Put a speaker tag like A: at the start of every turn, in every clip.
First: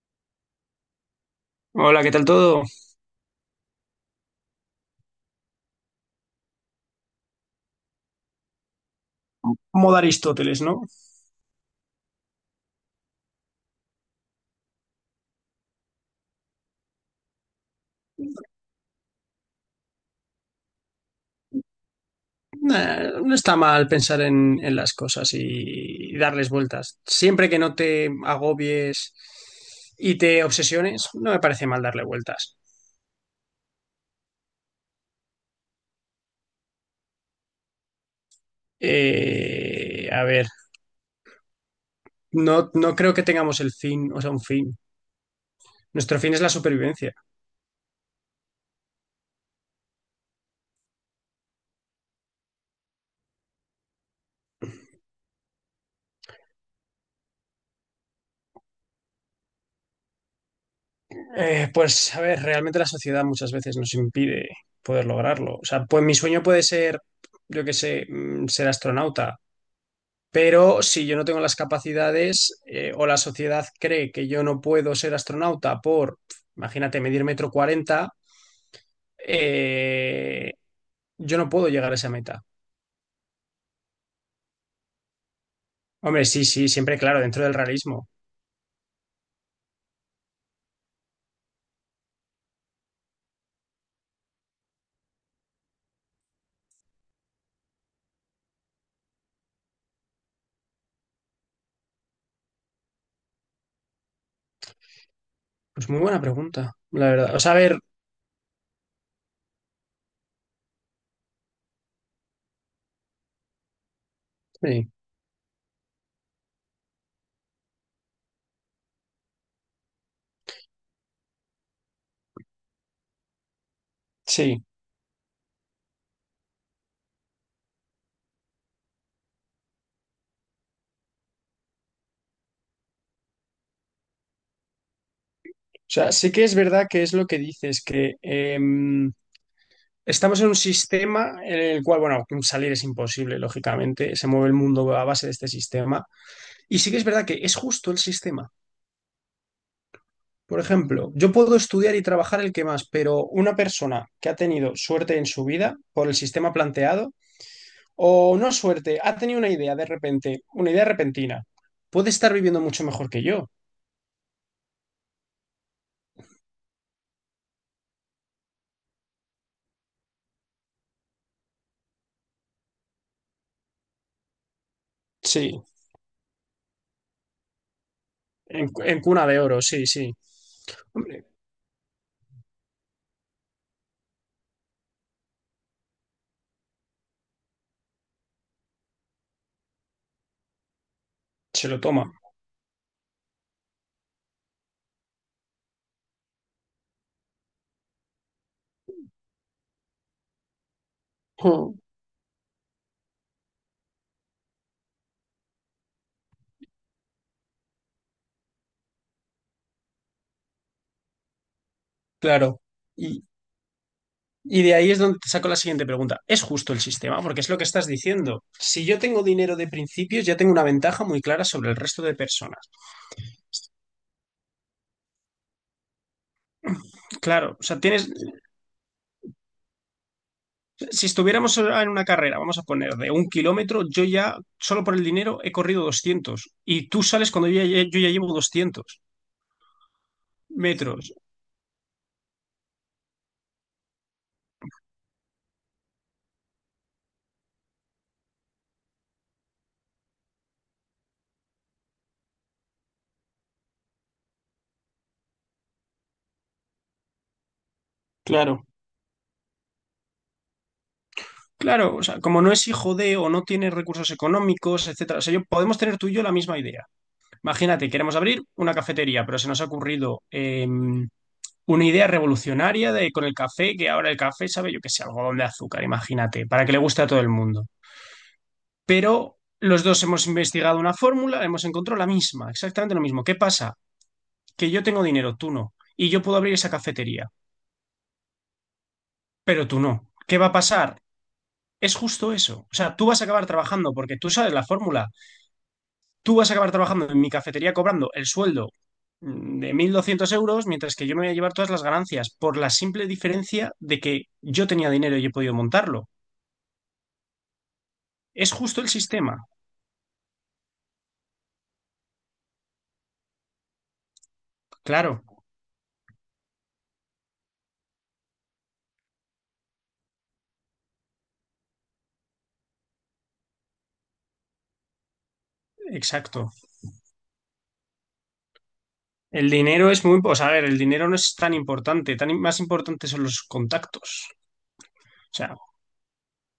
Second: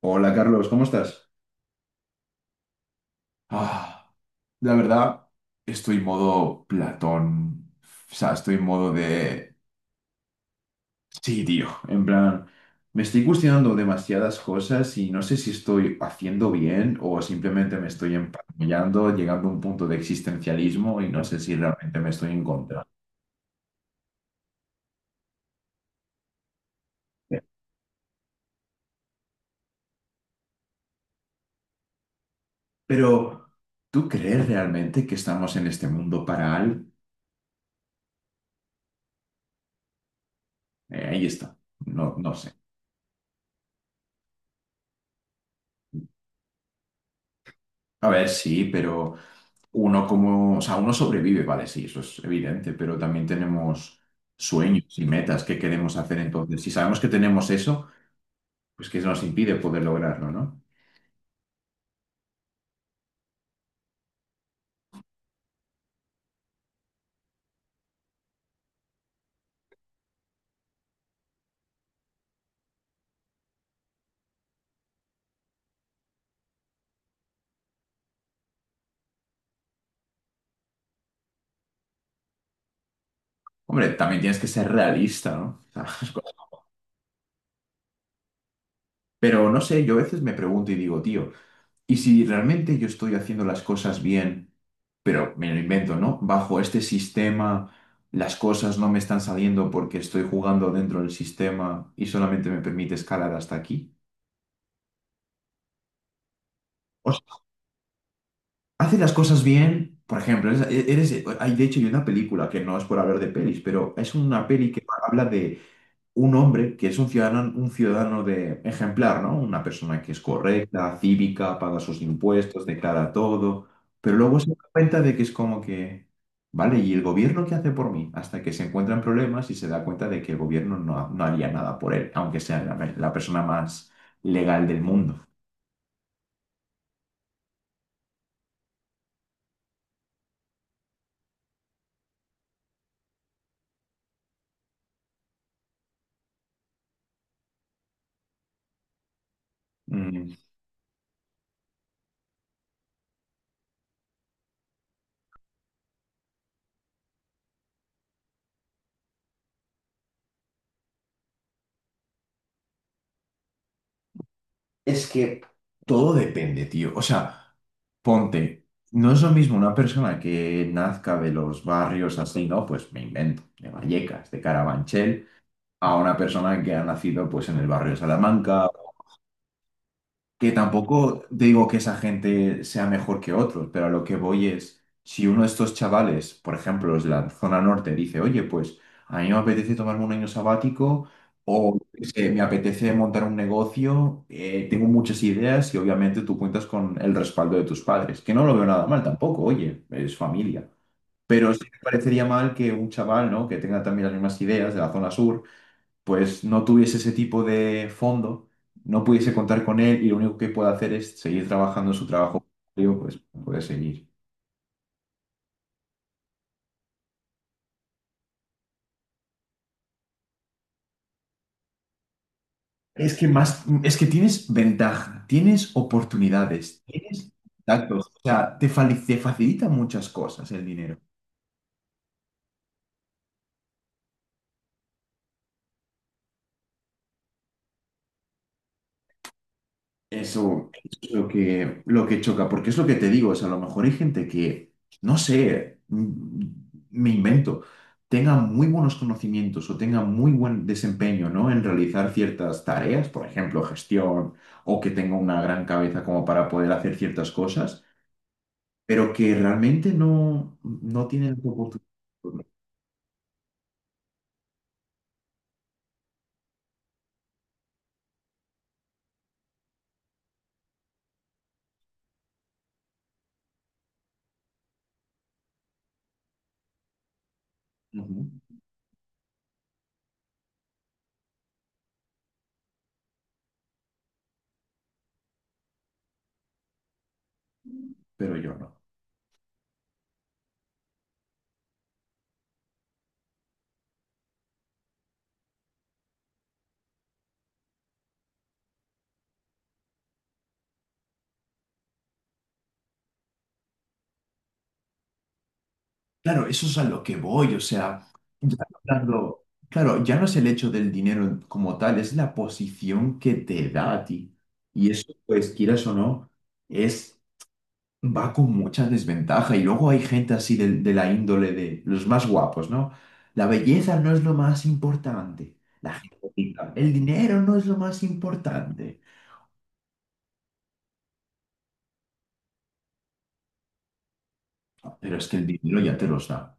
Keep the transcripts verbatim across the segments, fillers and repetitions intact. A: Hola Carlos, ¿cómo estás?
B: Hola, ¿qué tal todo?
A: Ah, la verdad, estoy en modo Platón. O sea, estoy en modo de...
B: Modo Aristóteles, ¿no?
A: Sí, tío. En plan, me estoy cuestionando demasiadas cosas y no sé si estoy haciendo bien o simplemente me estoy emparanoiando, llegando a un punto de existencialismo y no sé si realmente me estoy encontrando.
B: Eh, no está mal pensar en, en las cosas y, y darles vueltas. Siempre que no te agobies y te obsesiones, no me parece mal darle vueltas.
A: Pero, ¿tú crees realmente que estamos en este mundo para algo?
B: Eh, a ver,
A: Eh, ahí está. No, no sé.
B: no, no creo que tengamos el fin, o sea, un fin. Nuestro fin es la supervivencia.
A: A ver, sí, pero uno como, o sea, uno sobrevive, vale, sí, eso es evidente, pero también tenemos sueños y metas que queremos hacer. Entonces, si sabemos que tenemos eso, pues que nos impide poder lograrlo, ¿no?
B: Eh, pues, a ver, realmente la sociedad muchas veces nos impide poder lograrlo. O sea, pues mi sueño puede ser, yo qué sé, mm, ser astronauta. Pero si yo no tengo las capacidades, eh, o la sociedad cree que yo no puedo ser astronauta por, imagínate, medir metro cuarenta, eh, yo no puedo llegar a esa meta.
A: Hombre, también tienes que ser realista, ¿no? O
B: Hombre,
A: sea,
B: sí, sí, siempre claro, dentro del realismo.
A: pero no sé, yo a veces me pregunto y digo, tío, ¿y si realmente yo estoy haciendo las cosas bien, pero me lo invento, ¿no? Bajo este sistema, las cosas no me están saliendo porque estoy jugando dentro del sistema y solamente me permite escalar hasta aquí.
B: Pues muy buena pregunta, la verdad. O sea, a ver,
A: Hace las cosas bien. Por ejemplo, eres, eres- hay, de hecho, hay una película que no es por hablar de pelis, pero es una peli que
B: sí,
A: habla de un hombre que es un ciudadano, un ciudadano de ejemplar, ¿no? Una persona que es correcta, cívica, paga sus impuestos, declara todo, pero luego se da
B: sí.
A: cuenta de que es como que, vale, ¿y el gobierno qué hace por mí? Hasta que se encuentran problemas y se da cuenta de que el gobierno no, no haría nada por él, aunque sea la la persona más legal del mundo.
B: O sea, sí que es verdad que es lo que dices, que em, estamos en un sistema en el cual, bueno, salir es imposible, lógicamente, se mueve el mundo a base de este sistema. Y sí que es verdad que es justo el sistema.
A: Mm.
B: Por ejemplo, yo puedo estudiar y trabajar el que más, pero una persona que ha tenido suerte en su vida por el sistema planteado, o no suerte, ha tenido una idea de repente, una idea repentina, puede estar viviendo mucho mejor que yo.
A: Es que, todo depende, tío. O sea, ponte, no es lo mismo una persona que nazca de los barrios así, ¿no? Pues me invento, de Vallecas, de Carabanchel,
B: Sí,
A: a una persona que ha nacido pues en el barrio de Salamanca,
B: en, en cuna de oro, sí, sí.
A: que tampoco
B: Hombre,
A: digo que esa gente sea mejor que otros, pero a lo que voy es, si uno de estos chavales, por ejemplo, los de la zona norte, dice, oye, pues a mí me apetece tomarme un año sabático
B: se
A: o
B: lo
A: yo qué
B: toma.
A: sé, me apetece montar un negocio, eh, tengo muchas ideas y obviamente tú cuentas con el respaldo de tus padres, que no lo veo nada mal tampoco, oye, es familia. Pero sí me
B: Mm.
A: parecería mal que un chaval, ¿no? que tenga también las mismas ideas de la zona sur, pues no tuviese ese tipo de fondo, no pudiese contar con él y lo único que puede hacer es seguir trabajando en su trabajo,
B: Claro.
A: digo, pues
B: Y,
A: puede seguir.
B: y de ahí es donde te saco la siguiente pregunta. ¿Es justo el sistema? Porque es lo que estás diciendo. Si yo tengo dinero de principios, ya tengo una ventaja muy clara sobre el resto de personas.
A: Es que más, es que tienes ventaja, tienes oportunidades, tienes
B: Claro, o sea,
A: contactos,
B: tienes.
A: o sea, te, fali- te facilita muchas cosas el dinero.
B: Si estuviéramos en una carrera, vamos a poner de un kilómetro, yo ya, solo por el dinero, he corrido doscientos. Y tú sales cuando yo ya, yo ya llevo doscientos
A: Eso es
B: metros.
A: lo que, lo que choca, porque es lo que te digo, o sea, a lo mejor hay gente que, no sé, mm, me invento, tenga muy buenos conocimientos o tenga muy buen desempeño, ¿no? En realizar ciertas tareas, por ejemplo, gestión, o que tenga una gran cabeza como para poder hacer ciertas cosas,
B: Claro.
A: pero que realmente no, no tienen esa oportunidad.
B: Claro, o sea, como no es hijo de o no tiene recursos económicos, etcétera. O sea, yo, podemos tener tú y yo la misma idea. Imagínate, queremos abrir una cafetería, pero se nos ha ocurrido em, una idea revolucionaria de con el café, que ahora el café sabe, yo qué sé, algodón de azúcar, imagínate, para que le guste a todo el mundo.
A: Ujú.
B: Pero los dos hemos investigado una fórmula, hemos encontrado la misma, exactamente lo mismo. ¿Qué pasa? Que yo tengo dinero, tú no, y yo puedo abrir esa cafetería,
A: Pero yo no.
B: pero tú no. ¿Qué va a pasar? Es justo eso. O sea, tú vas a acabar trabajando porque tú sabes la fórmula. Tú vas a acabar trabajando en mi cafetería cobrando el sueldo, mm, de mil doscientos euros, mientras que yo me voy a llevar todas las ganancias por la simple diferencia de que yo tenía dinero y he podido montarlo.
A: Claro, eso es a lo que voy, o sea,
B: Es
A: ya
B: justo el sistema.
A: hablando, claro, ya no es el hecho del dinero como tal, es la posición que te da a ti. Y eso,
B: Claro,
A: pues, quieras o no, es, va con mucha desventaja. Y luego hay gente así de, de la índole de los más guapos, ¿no? La belleza no es lo más importante. La gente
B: exacto.
A: bonita, el dinero no es lo más importante.
B: El dinero es muy, o sea, a ver, el dinero no es tan importante, tan más importante son los contactos.
A: Pero es
B: O
A: que el
B: sea,
A: dinero ya te los da.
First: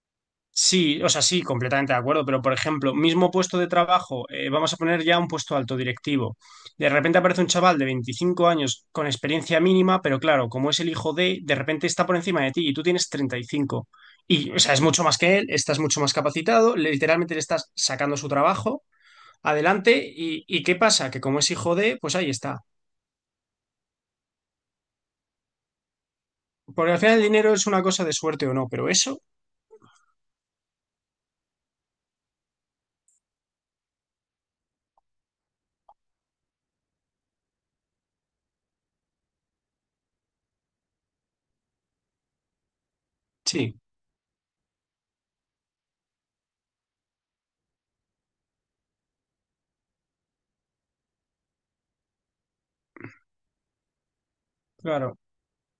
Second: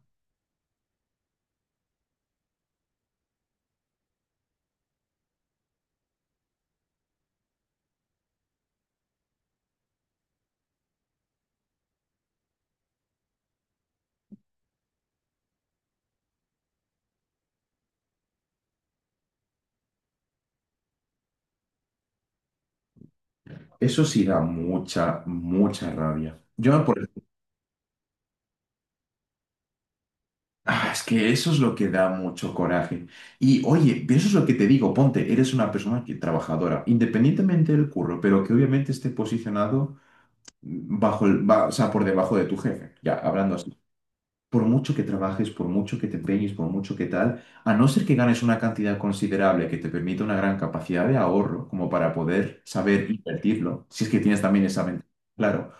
B: sí, o sea, sí, completamente de acuerdo, pero por ejemplo, mismo puesto de trabajo, eh, vamos a poner ya un puesto alto directivo. De repente aparece un chaval de veinticinco años con experiencia mínima, pero claro, como es el hijo de, de repente está por encima de ti y tú tienes treinta y cinco. Y, cinco. Y, o sea, es mucho más que él, estás mucho más capacitado, literalmente le estás sacando su trabajo adelante y, y ¿qué pasa? Que como es hijo de, pues ahí está.
A: Eso sí da mucha, mucha rabia. Yo,
B: Porque
A: por
B: al final el dinero es una cosa de suerte o no, pero eso,
A: Ah, es que eso es lo que da mucho coraje. Y oye, pero eso es lo que te digo, ponte, eres una persona que, trabajadora, independientemente del curro, pero que obviamente esté posicionado bajo el, ba- o sea, por debajo de tu jefe, ya hablando así.
B: sí,
A: Por mucho que trabajes, por mucho que te empeñes, por mucho que tal, a no ser que ganes una cantidad considerable que te permita una gran capacidad de ahorro, como para poder saber invertirlo, si es que tienes también esa mente,
B: claro,
A: claro,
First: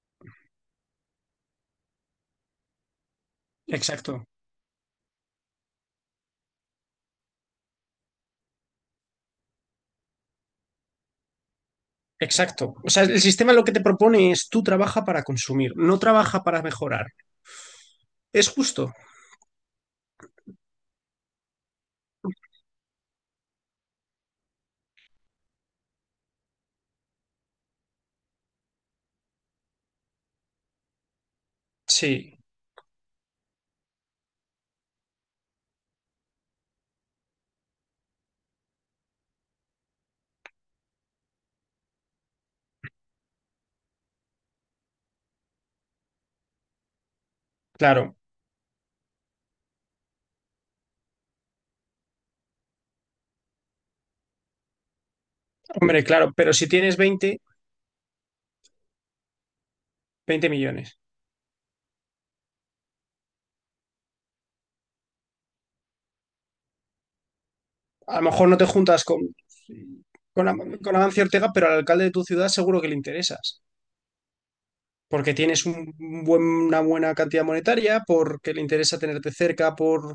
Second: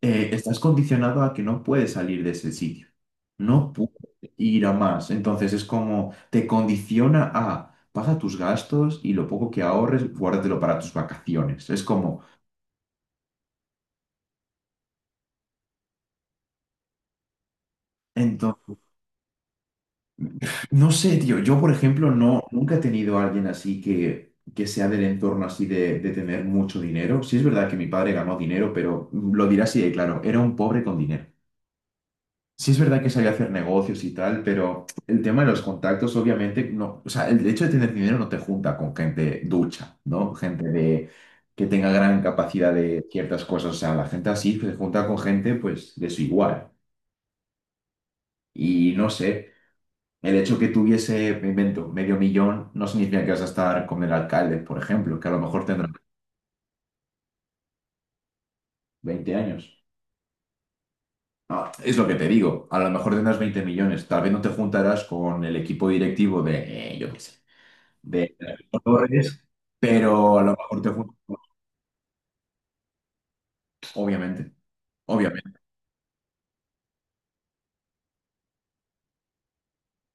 A: eh, estás condicionado a que no puedes salir de ese sitio, no puedes
B: exacto,
A: ir a más. Entonces es como te condiciona a paga tus gastos y lo poco que ahorres, guárdatelo para tus vacaciones. Es como,
B: exacto. O sea, el sistema lo que te propone es tú trabaja para consumir, no trabaja para mejorar. ¿Es
A: entonces,
B: justo?
A: no sé, tío, yo por ejemplo no, nunca he tenido a alguien así que, que sea del entorno así de, de tener mucho dinero. Sí es verdad que mi padre ganó dinero, pero lo dirá así de claro, era un pobre con dinero.
B: Sí,
A: Sí es verdad que sabía hacer negocios y tal, pero el tema de los contactos, obviamente, no, o sea, el hecho de tener dinero no te junta con gente ducha, ¿no? Gente de, que tenga gran capacidad de ciertas cosas, o sea, la gente así se junta con gente, pues, de su igual.
B: claro,
A: Y no sé, el hecho que tuviese, me invento, medio millón, no significa que vas a estar con el alcalde, por ejemplo, que a lo mejor tendrá
B: hombre, claro, pero si tienes veinte
A: veinte años.
B: veinte millones.
A: No, es lo que te digo, a lo mejor tendrás veinte millones, tal vez no te juntarás con el equipo directivo de, eh, yo qué sé
B: A lo
A: de
B: mejor no te juntas con,
A: Torres, pero a
B: con,
A: lo
B: Am-
A: mejor te
B: con
A: juntas,
B: Amancio
A: con-
B: Ortega, pero al alcalde de tu ciudad seguro que le interesas.
A: obviamente,
B: Porque
A: obviamente,
B: tienes un buen- una buena cantidad monetaria, porque le interesa tenerte cerca, por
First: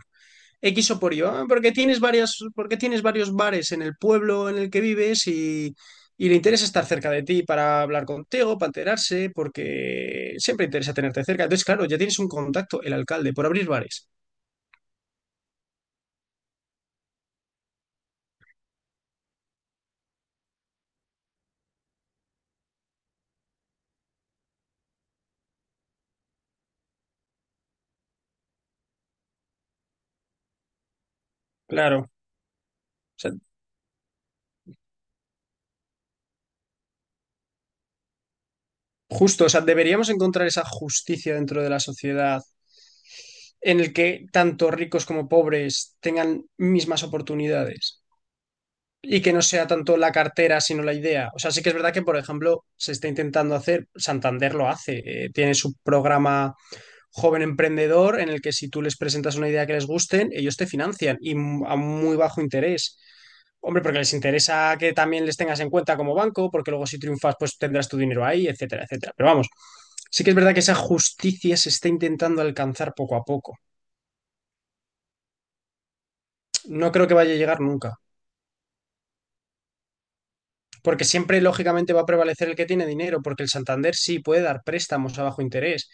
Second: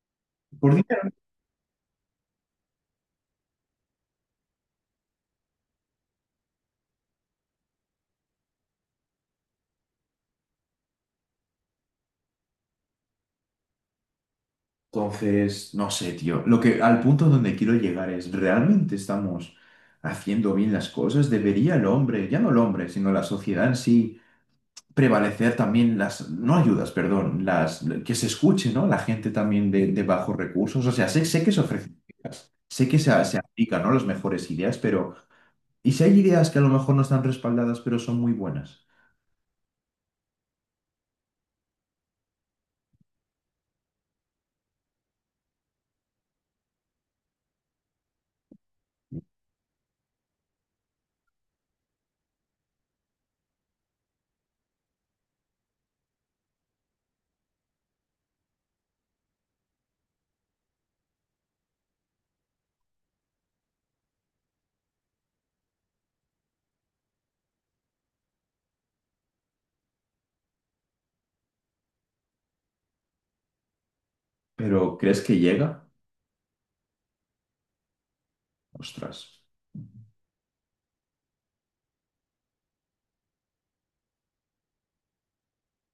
A: por
B: X o
A: dinero.
B: por Y. Ah, porque tienes varias, porque tienes varios bares en el pueblo en el que vives y, y le interesa estar cerca de ti para hablar contigo, para enterarse, porque siempre interesa tenerte cerca. Entonces, claro, ya tienes un contacto, el alcalde, por abrir bares.
A: Entonces, no sé, tío, lo que al punto donde quiero llegar es, ¿realmente estamos haciendo bien las cosas? ¿Debería el hombre, ya no el hombre, sino la sociedad en sí, prevalecer también las, no ayudas, perdón, las, que se escuche, ¿no? La gente también de, de bajos recursos, o sea, sé, sé que se
B: Claro.
A: ofrecen
B: O
A: ideas, sé que se,
B: sea,
A: se aplican, ¿no? Las mejores ideas, pero... Y si hay ideas que a lo mejor no están respaldadas, pero son muy buenas.
B: justo, o sea, deberíamos encontrar esa justicia dentro de la sociedad en el que tanto ricos como pobres tengan mismas oportunidades. Y que no sea tanto la cartera, sino la idea. O sea, sí que es verdad que, por ejemplo, se está intentando hacer, Santander lo hace, eh, tiene su programa Joven Emprendedor en el que si tú les presentas una idea que les gusten, ellos te financian y m- a muy bajo interés. Hombre, porque les interesa que también les tengas en cuenta como banco, porque luego si triunfas, pues tendrás tu dinero ahí, etcétera, etcétera. Pero vamos, sí que es verdad que esa justicia se está intentando alcanzar poco a poco.
A: Pero ¿crees que llega?
B: No creo que vaya a llegar nunca.
A: Ostras.
B: Porque siempre, lógicamente, va a prevalecer el que tiene dinero, porque el Santander sí puede dar préstamos a bajo interés.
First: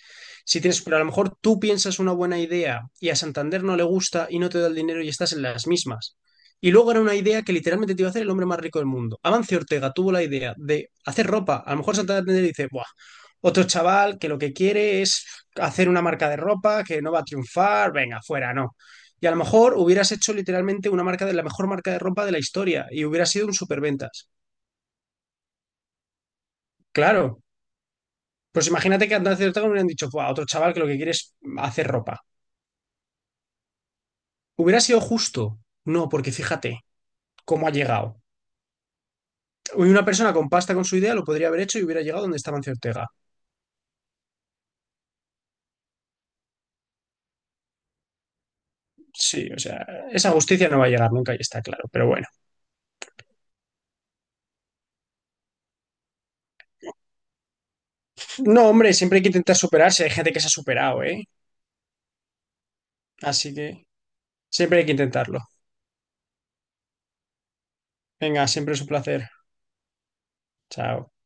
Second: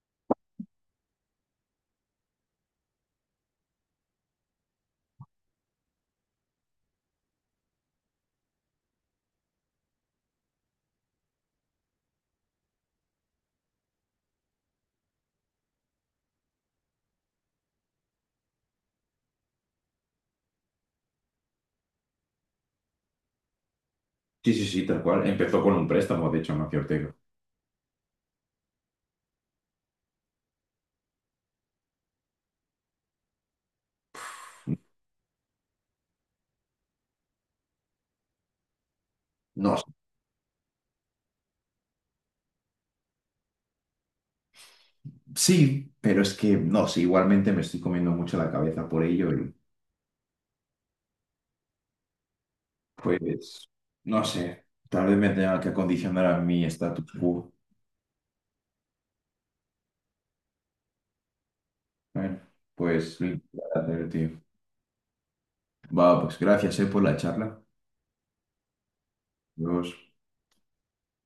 B: Si tienes, pero a lo mejor tú piensas una buena idea y a Santander no le gusta y no te da el dinero y estás en las mismas. Y luego era una idea que literalmente te iba a hacer el hombre más rico del mundo. Amancio Ortega tuvo la idea de hacer ropa. A lo mejor Santander dice, buah, otro chaval que lo que quiere es hacer una marca de ropa, que no va a triunfar, venga, fuera, no. Y a lo mejor hubieras hecho literalmente una marca de la mejor marca de ropa de la historia y hubiera sido un superventas.
A: Sí, sí, sí, tal cual. Empezó con un préstamo, de hecho, Amancio Ortega.
B: Claro, pues imagínate que antes de Ortega hubieran dicho, "Buah, otro chaval que lo que quiere es hacer ropa. ¿Hubiera sido justo? No, porque fíjate cómo ha llegado.
A: No,
B: Hoy una persona con pasta con su idea lo podría haber hecho y hubiera llegado donde estaba Ancio Ortega.
A: sí, pero es que no sé, igualmente me estoy comiendo mucho la cabeza por ello
B: Sí,
A: y
B: o sea, esa justicia no va a llegar nunca y está claro, pero bueno.
A: pues no sé, tal vez me tenga que acondicionar a mi status quo.
B: No, hombre, siempre hay que intentar superarse. Hay gente que se ha superado, ¿eh?
A: Bueno, pues lo
B: Así que
A: hacer, tío.
B: siempre hay que intentarlo.
A: Va, pues gracias, eh, por la charla.
B: Venga, siempre es un placer.
A: Adiós.
B: Chao.